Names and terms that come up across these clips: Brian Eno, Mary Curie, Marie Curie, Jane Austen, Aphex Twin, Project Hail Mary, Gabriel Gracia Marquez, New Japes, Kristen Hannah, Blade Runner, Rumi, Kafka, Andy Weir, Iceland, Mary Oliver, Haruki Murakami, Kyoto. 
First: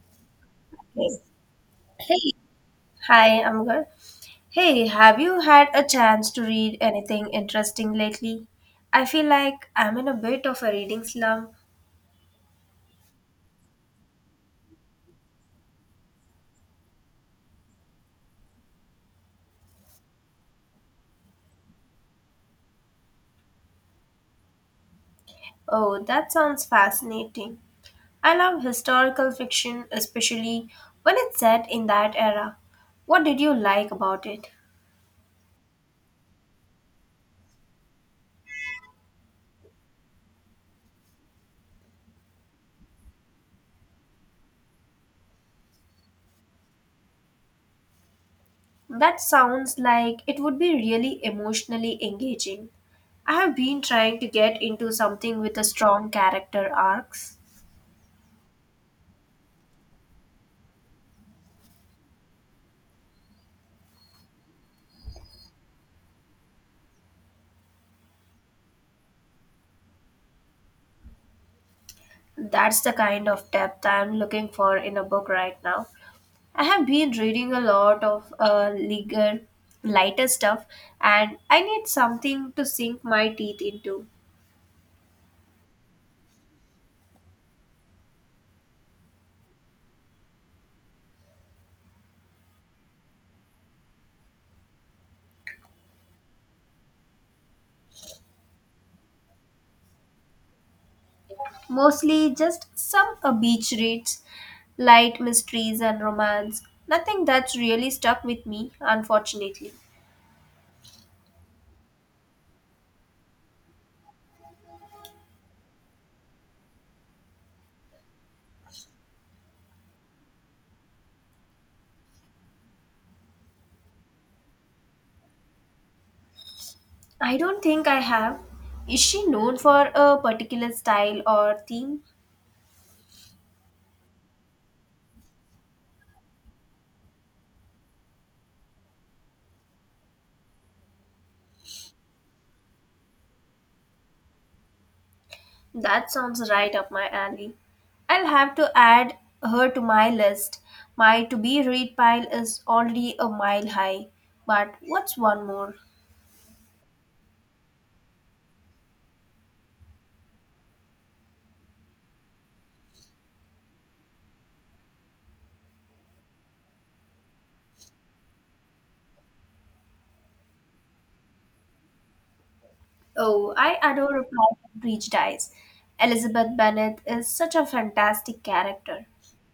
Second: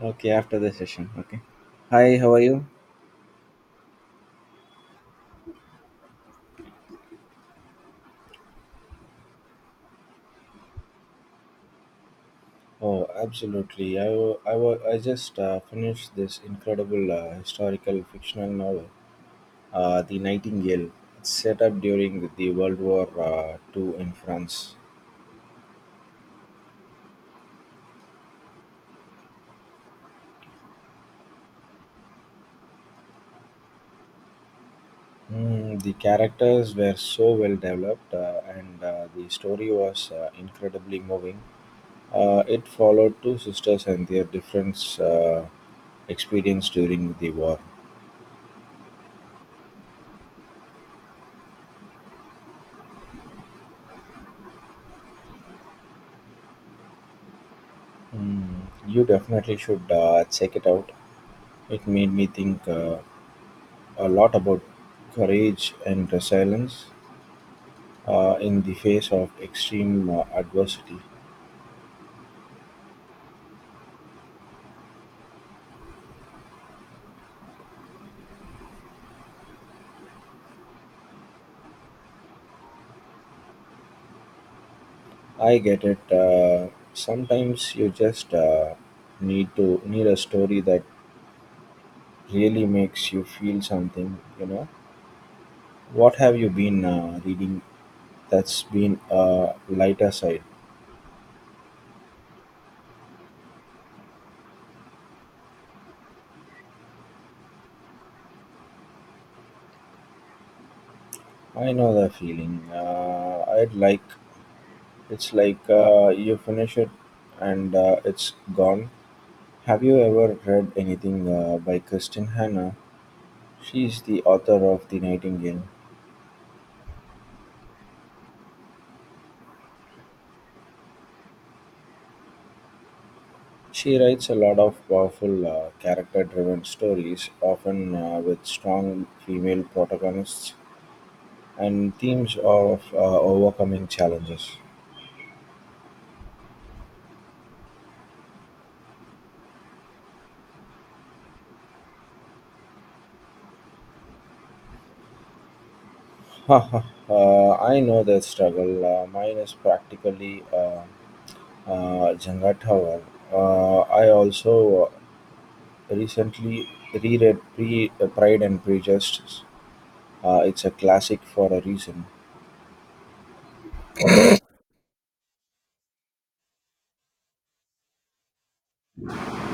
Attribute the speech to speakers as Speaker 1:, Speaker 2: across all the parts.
Speaker 1: Okay, after the
Speaker 2: Hey,
Speaker 1: session. Okay. Hi,
Speaker 2: hey,
Speaker 1: how are you?
Speaker 2: hi, I'm good. Hey, have you had a chance to read anything interesting lately? I feel like I'm in a bit of a reading slump.
Speaker 1: Oh, absolutely. I just finished this incredible historical fictional novel, The Nightingale. It's set up during the World War II in France.
Speaker 2: Oh, that sounds fascinating. I love historical fiction, especially when it's set in that era. What did you like about it?
Speaker 1: Mm, the characters were so well developed, and the story was incredibly moving. It followed two sisters and their different experience during the war.
Speaker 2: That sounds like it would be really emotionally engaging. I have been trying to get into something with a strong character arcs.
Speaker 1: Mm, you definitely should check it out. It made me think a lot about courage and resilience in the face of extreme adversity.
Speaker 2: That's the kind of depth I'm looking for in a book right now. I have been reading a lot of legal, lighter stuff, and I need something to sink my teeth into.
Speaker 1: I get it. Sometimes you just need a story that really makes you feel something. You know, what have you been reading that's been a lighter side?
Speaker 2: Mostly just some beach reads, light mysteries, and romance. Nothing that's really stuck with me, unfortunately.
Speaker 1: I know the feeling. I'd like it's like you finish it and it's gone. Have you ever read anything by Kristen Hannah? She is the author of The Nightingale.
Speaker 2: I don't think I have. Is she known for a particular style or theme?
Speaker 1: She writes a lot of powerful, character driven stories, often with strong female protagonists and themes of overcoming challenges.
Speaker 2: That sounds right up my alley. I'll have to add her to my list. My to be read pile is already a mile high. But what's one more?
Speaker 1: Haha, I know that struggle. Mine is practically Jenga Tower. I also recently reread Pride and Prejudice. It's a classic for a reason.
Speaker 2: Oh, I adore a plot that Breach Dies. Elizabeth Bennet is such a fantastic character.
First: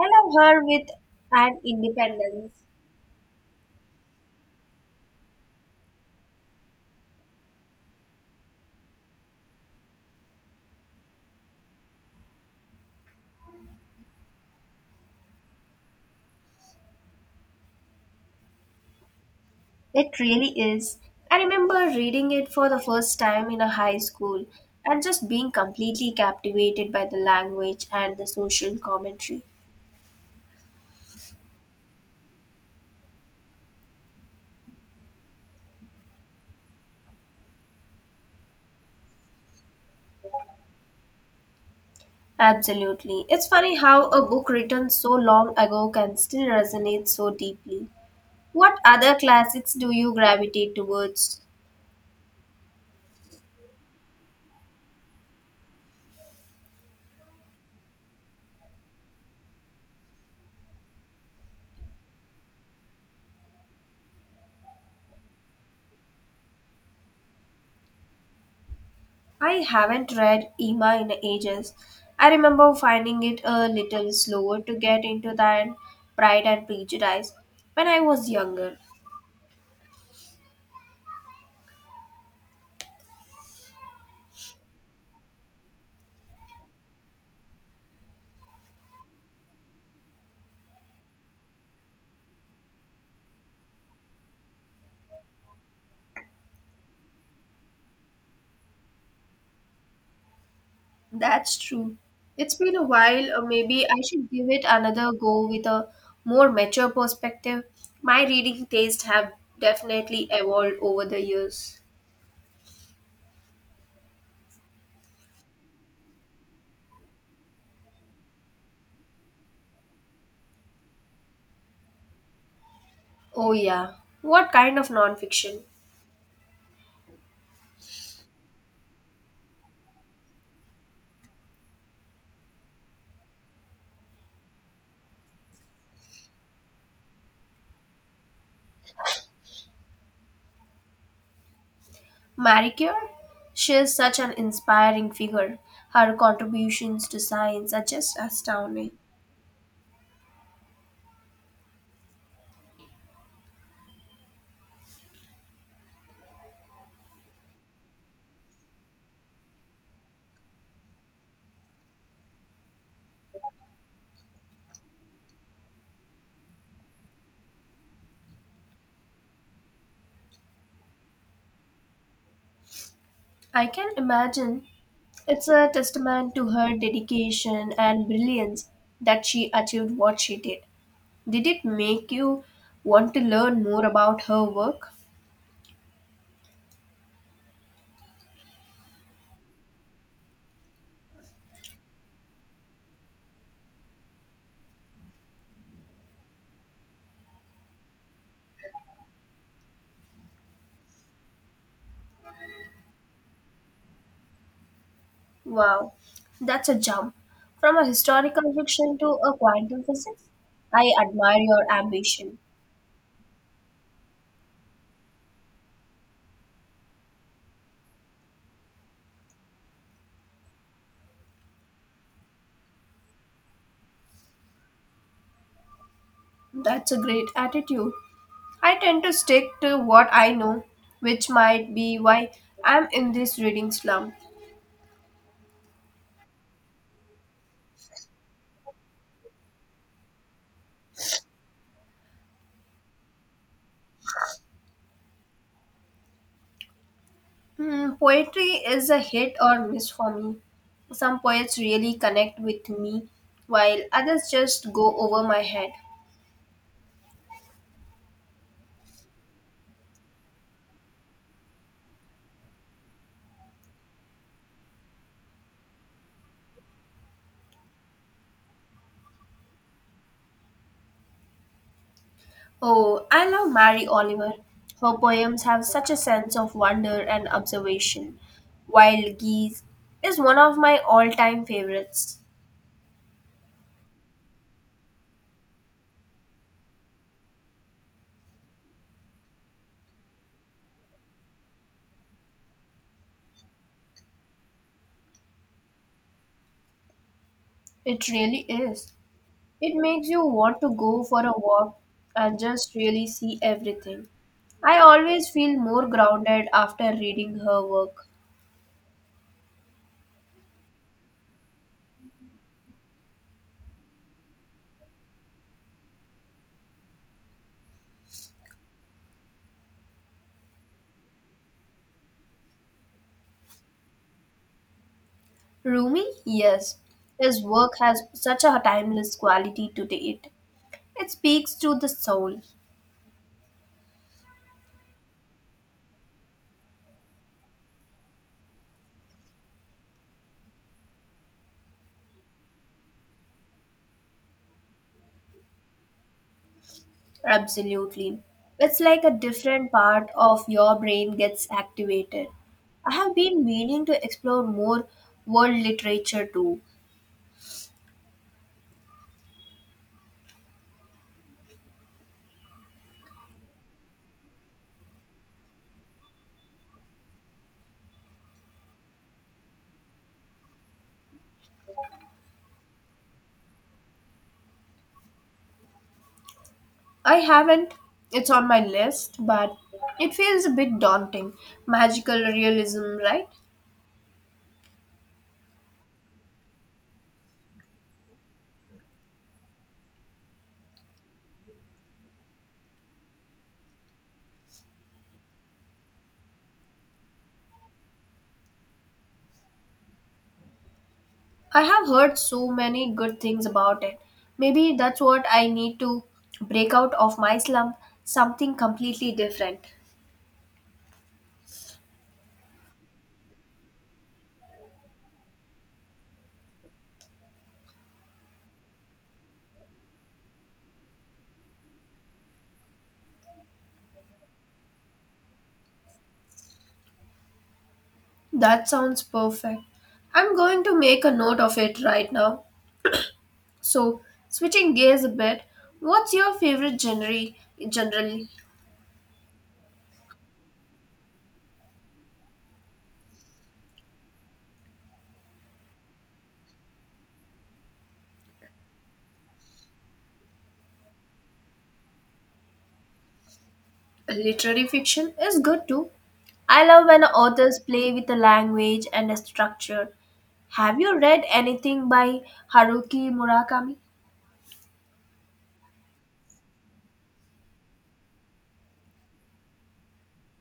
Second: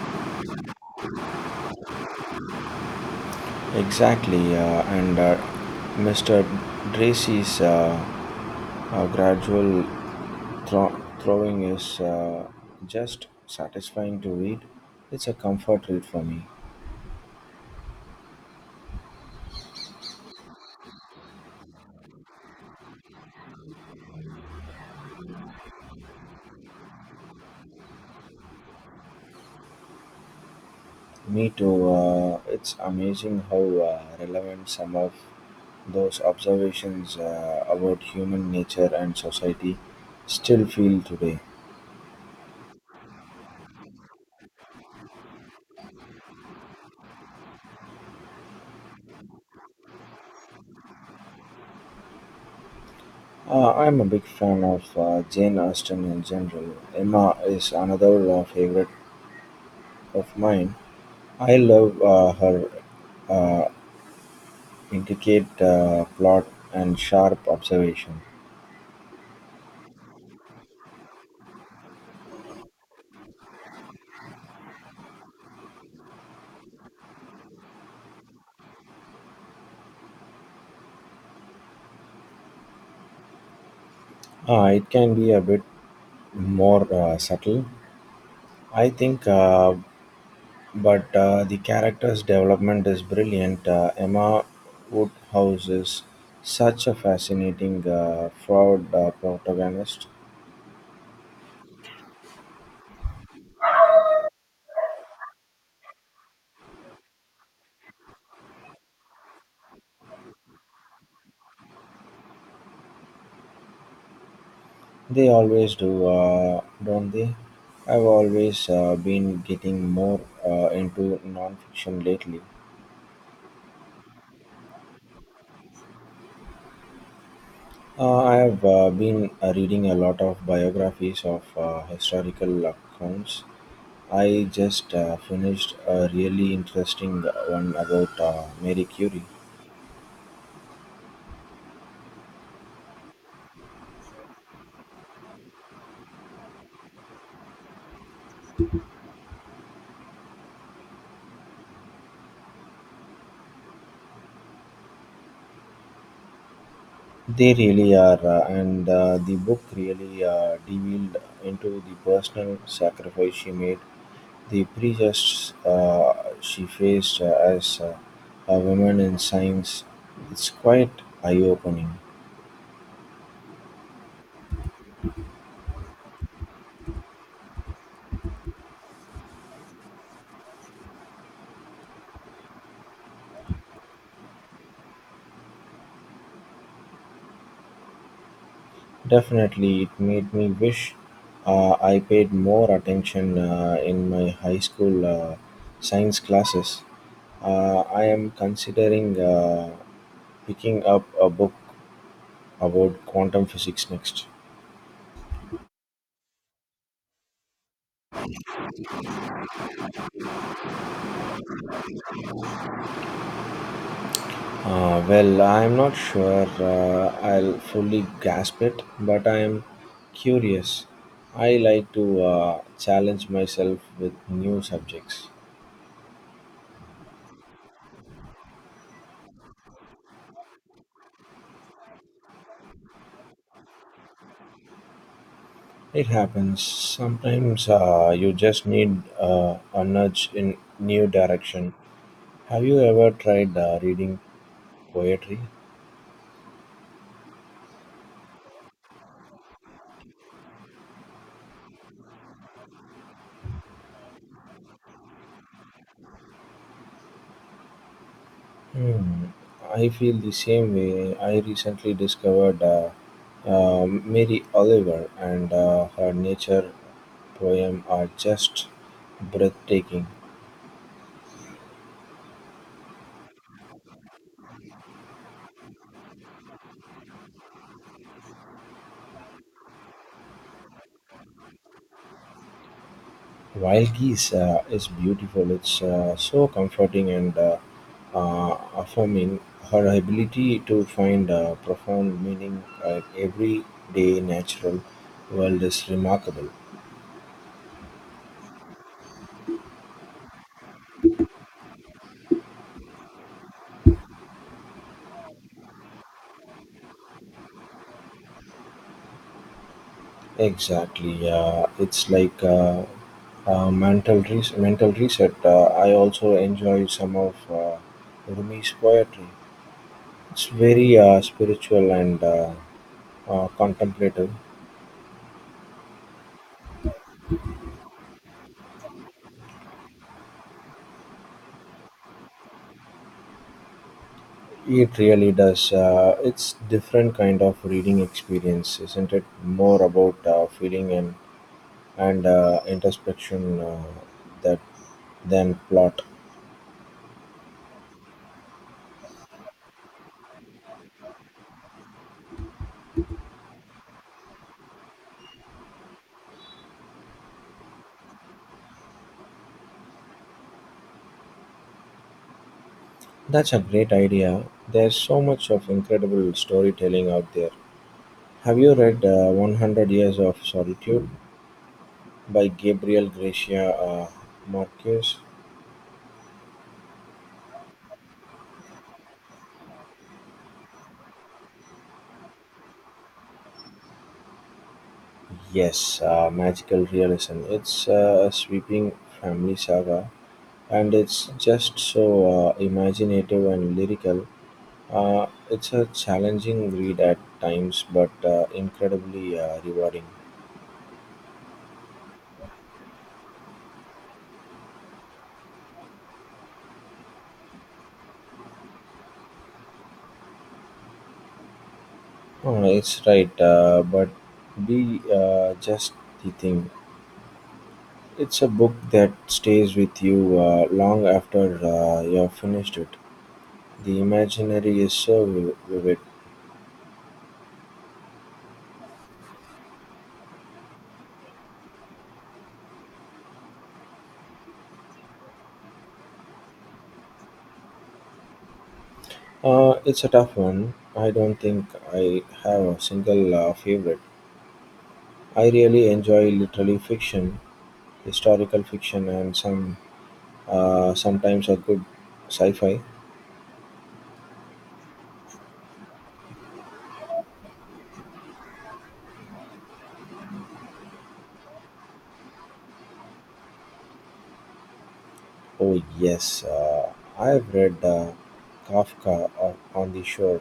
Speaker 2: I love her with an independence.
Speaker 1: Exactly, and Mr. Dracy's gradual throwing is just satisfying to read. It's a comfort read for me.
Speaker 2: It really is. I remember reading it for the first time in a high school and just being completely captivated by the language and the social commentary.
Speaker 1: Me too. It's amazing how relevant some of those observations about human nature and society still feel today.
Speaker 2: Absolutely. It's funny how a book written so long ago can still resonate so deeply. What other classics do you gravitate towards?
Speaker 1: I'm a big fan of Jane Austen in general. Emma is another favorite of mine. I love her uh, intricate plot and sharp observation.
Speaker 2: I haven't read Emma in ages. I remember finding it a little slower to get into than Pride and Prejudice when I was younger.
Speaker 1: It can be a bit more subtle, I think, but the character's development is brilliant. Emma Woodhouse is such a fascinating fraud protagonist.
Speaker 2: That's true. It's been a while, or maybe I should give it another go with a more mature perspective. My reading tastes have definitely evolved over the years.
Speaker 1: They always do, don't they? I've always been getting more into non-fiction lately.
Speaker 2: Oh, yeah. What kind of nonfiction?
Speaker 1: I have been reading a lot of biographies of historical accounts. I just finished a really interesting one about Mary Curie.
Speaker 2: Marie Curie? She is such an inspiring figure. Her contributions to science are just astounding.
Speaker 1: They really are, and the book really delved into the personal sacrifice she made, the prejudices she faced as a woman in science. It's quite eye opening.
Speaker 2: I can imagine it's a testament to her dedication and brilliance that she achieved what she did. Did it make you want to learn more about her work?
Speaker 1: Definitely, it made me wish I paid more attention in my high school science classes. I am considering picking up a book about quantum physics next.
Speaker 2: Wow, that's a jump. From a historical fiction to a quantum physics? I admire your ambition.
Speaker 1: Well, I'm not sure I'll fully grasp it, but I'm curious. I like to challenge myself with new subjects.
Speaker 2: That's a great attitude. I tend to stick to what I know, which might be why I'm in this reading slump.
Speaker 1: It happens. Sometimes you just need a nudge in new direction. Have you ever tried reading poetry?
Speaker 2: Hmm, poetry is a hit or miss for me. Some poets really connect with me, while others just go over my head.
Speaker 1: Hmm. I feel the same way. I recently discovered Mary Oliver and her nature poem are just breathtaking.
Speaker 2: Oh, I love Mary Oliver. Her poems have such a sense of wonder and observation. Wild Geese is one of my all time favorites.
Speaker 1: Wild Geese is beautiful. It's so comforting and affirming her ability to find a profound meaning in everyday natural world is remarkable.
Speaker 2: It really is. It makes you want to go for a walk and just really see everything. I always feel more grounded after reading her work.
Speaker 1: Exactly, it's like a mental mental reset. I also enjoy some of Rumi's poetry. It's very spiritual and contemplative.
Speaker 2: Rumi, yes, his work has such a timeless quality to it. It speaks to the soul,
Speaker 1: It really does. It's different kind of reading experience, isn't it? More about feeling and introspection that than plot.
Speaker 2: absolutely. It's like a different part of your brain gets activated. I have been meaning to explore more world literature too.
Speaker 1: That's a great idea. There's so much of incredible storytelling out there. Have you read 100 Years of Solitude by Gabriel Gracia Marquez?
Speaker 2: I haven't. It's on my list, but it feels a bit daunting. Magical realism, right?
Speaker 1: Yes, magical realism. It's a sweeping family saga and it's just so imaginative and lyrical. It's a challenging read at times but incredibly rewarding.
Speaker 2: I have heard so many good things about it. Maybe that's what I need to break out of my slump, something completely different.
Speaker 1: Oh, it's right, but be just the thing. It's a book that stays with you long after you've finished it. The imaginary is so vivid.
Speaker 2: That sounds perfect. I'm going to make a note of it right now. So, switching gears a bit, what's your favorite genre generally?
Speaker 1: It's a tough one. I don't think I have a single favorite. I really enjoy literary fiction, historical fiction, and some sometimes a good sci-fi.
Speaker 2: Literary fiction is good too. I love when authors play with the language and the structure. Have you read anything by Haruki Murakami?
Speaker 1: Oh yes, I've read Kafka on the Shore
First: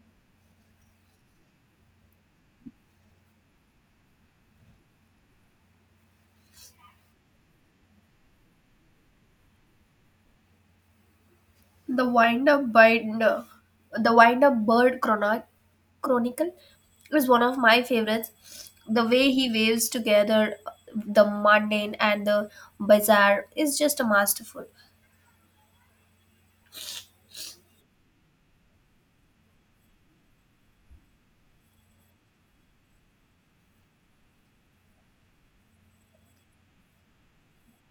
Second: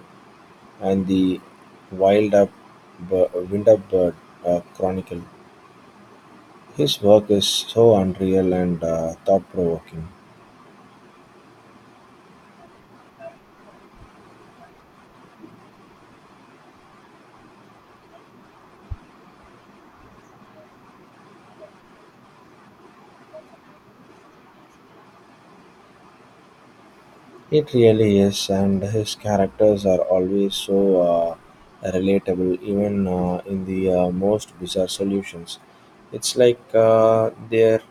Speaker 1: and the Wild Up, Up Wind "Windupbird Chronicle". His work is so unreal and thought-provoking.
Speaker 2: The Wind Up Binder, The Wind Up Bird Chronicle is one of my favorites. The way he waves together the mundane and the bizarre is just masterful.
Speaker 1: It really is, and his characters are always so relatable, even in the most bizarre solutions. It's like they're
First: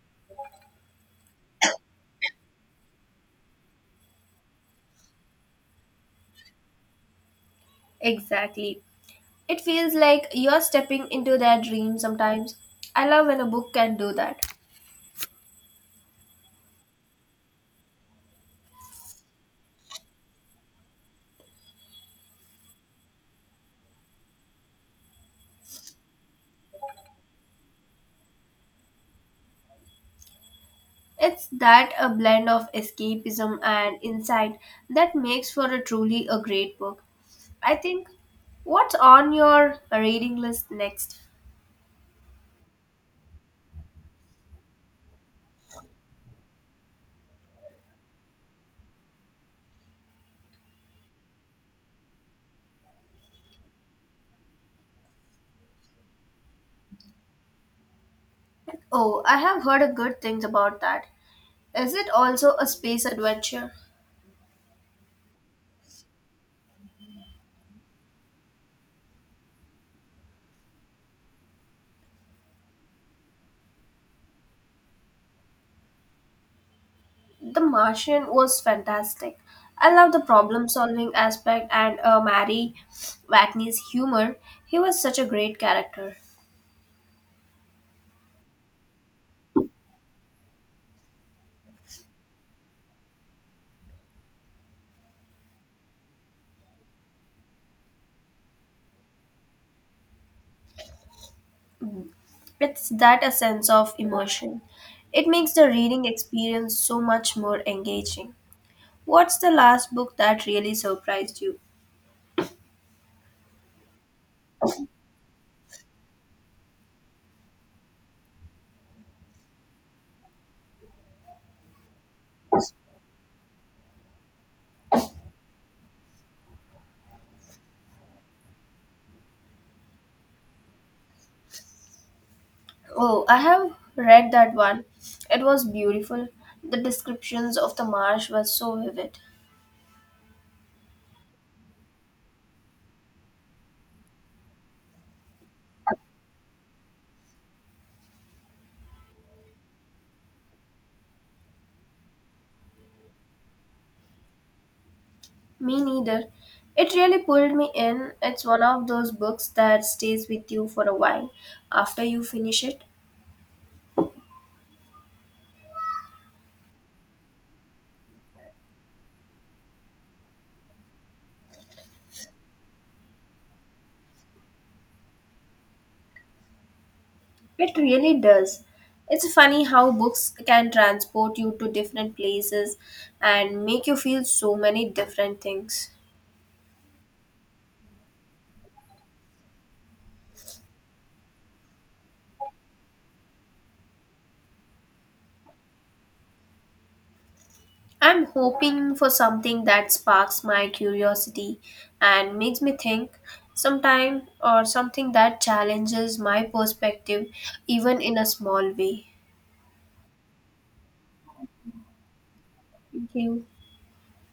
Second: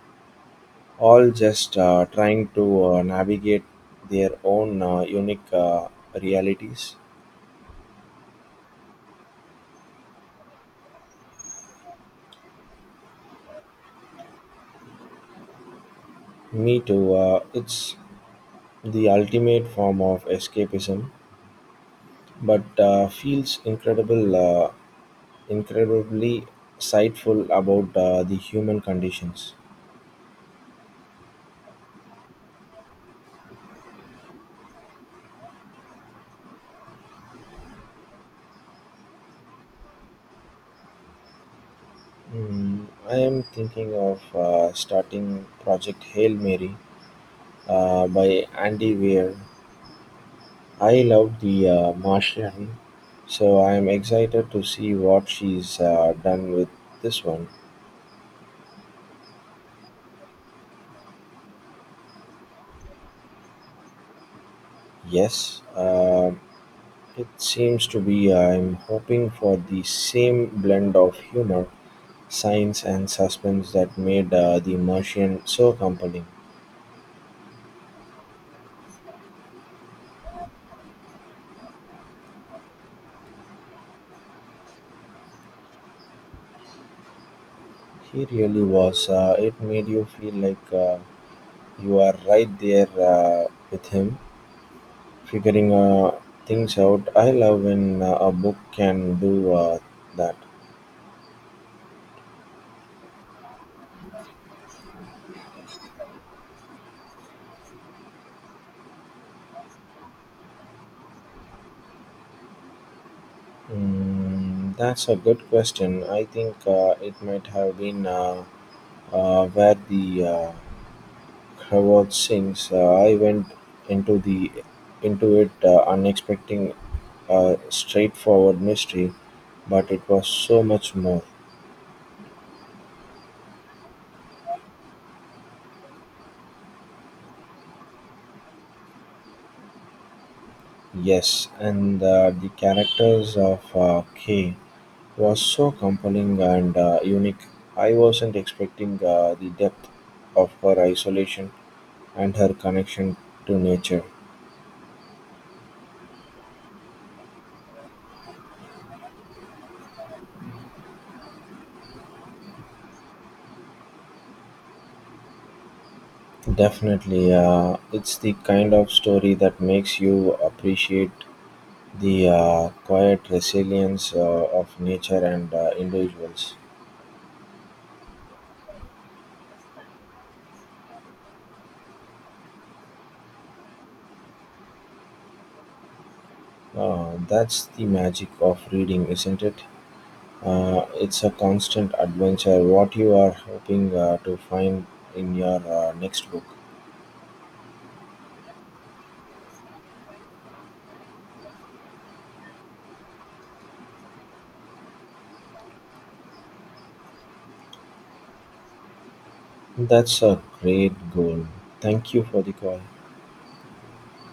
Speaker 1: all just trying to navigate their own unique realities.
Speaker 2: Exactly. It feels like you're stepping into their dream sometimes. I love when a book can do that.
Speaker 1: Me too. It's the ultimate form of escapism, but feels incredibly insightful about the human conditions.
Speaker 2: It's that a blend of escapism and insight that makes for a truly a great book. I think what's on your reading list next?
Speaker 1: Mm, I am thinking of starting Project Hail Mary by Andy Weir. I love the Martian, so I am excited to see what she's done with this one.
Speaker 2: Oh, I have heard a good things about that. Is it also a space adventure?
Speaker 1: Yes, it seems to be. I'm hoping for the same blend of humor science and suspense that made the Martian so compelling.
Speaker 2: The Martian was fantastic. I love the problem solving aspect and Mary Watney's humor. He was such a great character.
Speaker 1: He really was. It made you feel like you are right there with him, figuring things out. I love when a book can do that.
Speaker 2: It's that a sense of immersion. It makes the reading experience so much more engaging. What's the last book that really surprised you?
Speaker 1: Mm, that's a good question. I think it might have been where the Harvard sings. I went into the into it unexpecting a straightforward mystery. But it was so much more.
Speaker 2: Oh, I have read that one. It was beautiful. The descriptions of the marsh were so vivid.
Speaker 1: Yes, and the characters of K was so compelling and unique. I wasn't expecting the depth of her isolation and her connection to nature.
Speaker 2: Me neither. It really pulled me in. It's one of those books that stays with you for a while after you finish it.
Speaker 1: Definitely, it's the kind of story that makes you appreciate the quiet resilience of nature and individuals.
Speaker 2: It really does. It's funny how books can transport you to different places and make you feel so many different things.
Speaker 1: That's the magic of reading, isn't it? It's a constant adventure. What you are hoping to find in your next book?
Speaker 2: I'm hoping for something that sparks my curiosity and makes me think sometime or something that challenges my perspective even in a small way.
Speaker 1: That's a great goal. Thank you for the call.
Speaker 2: Thank you.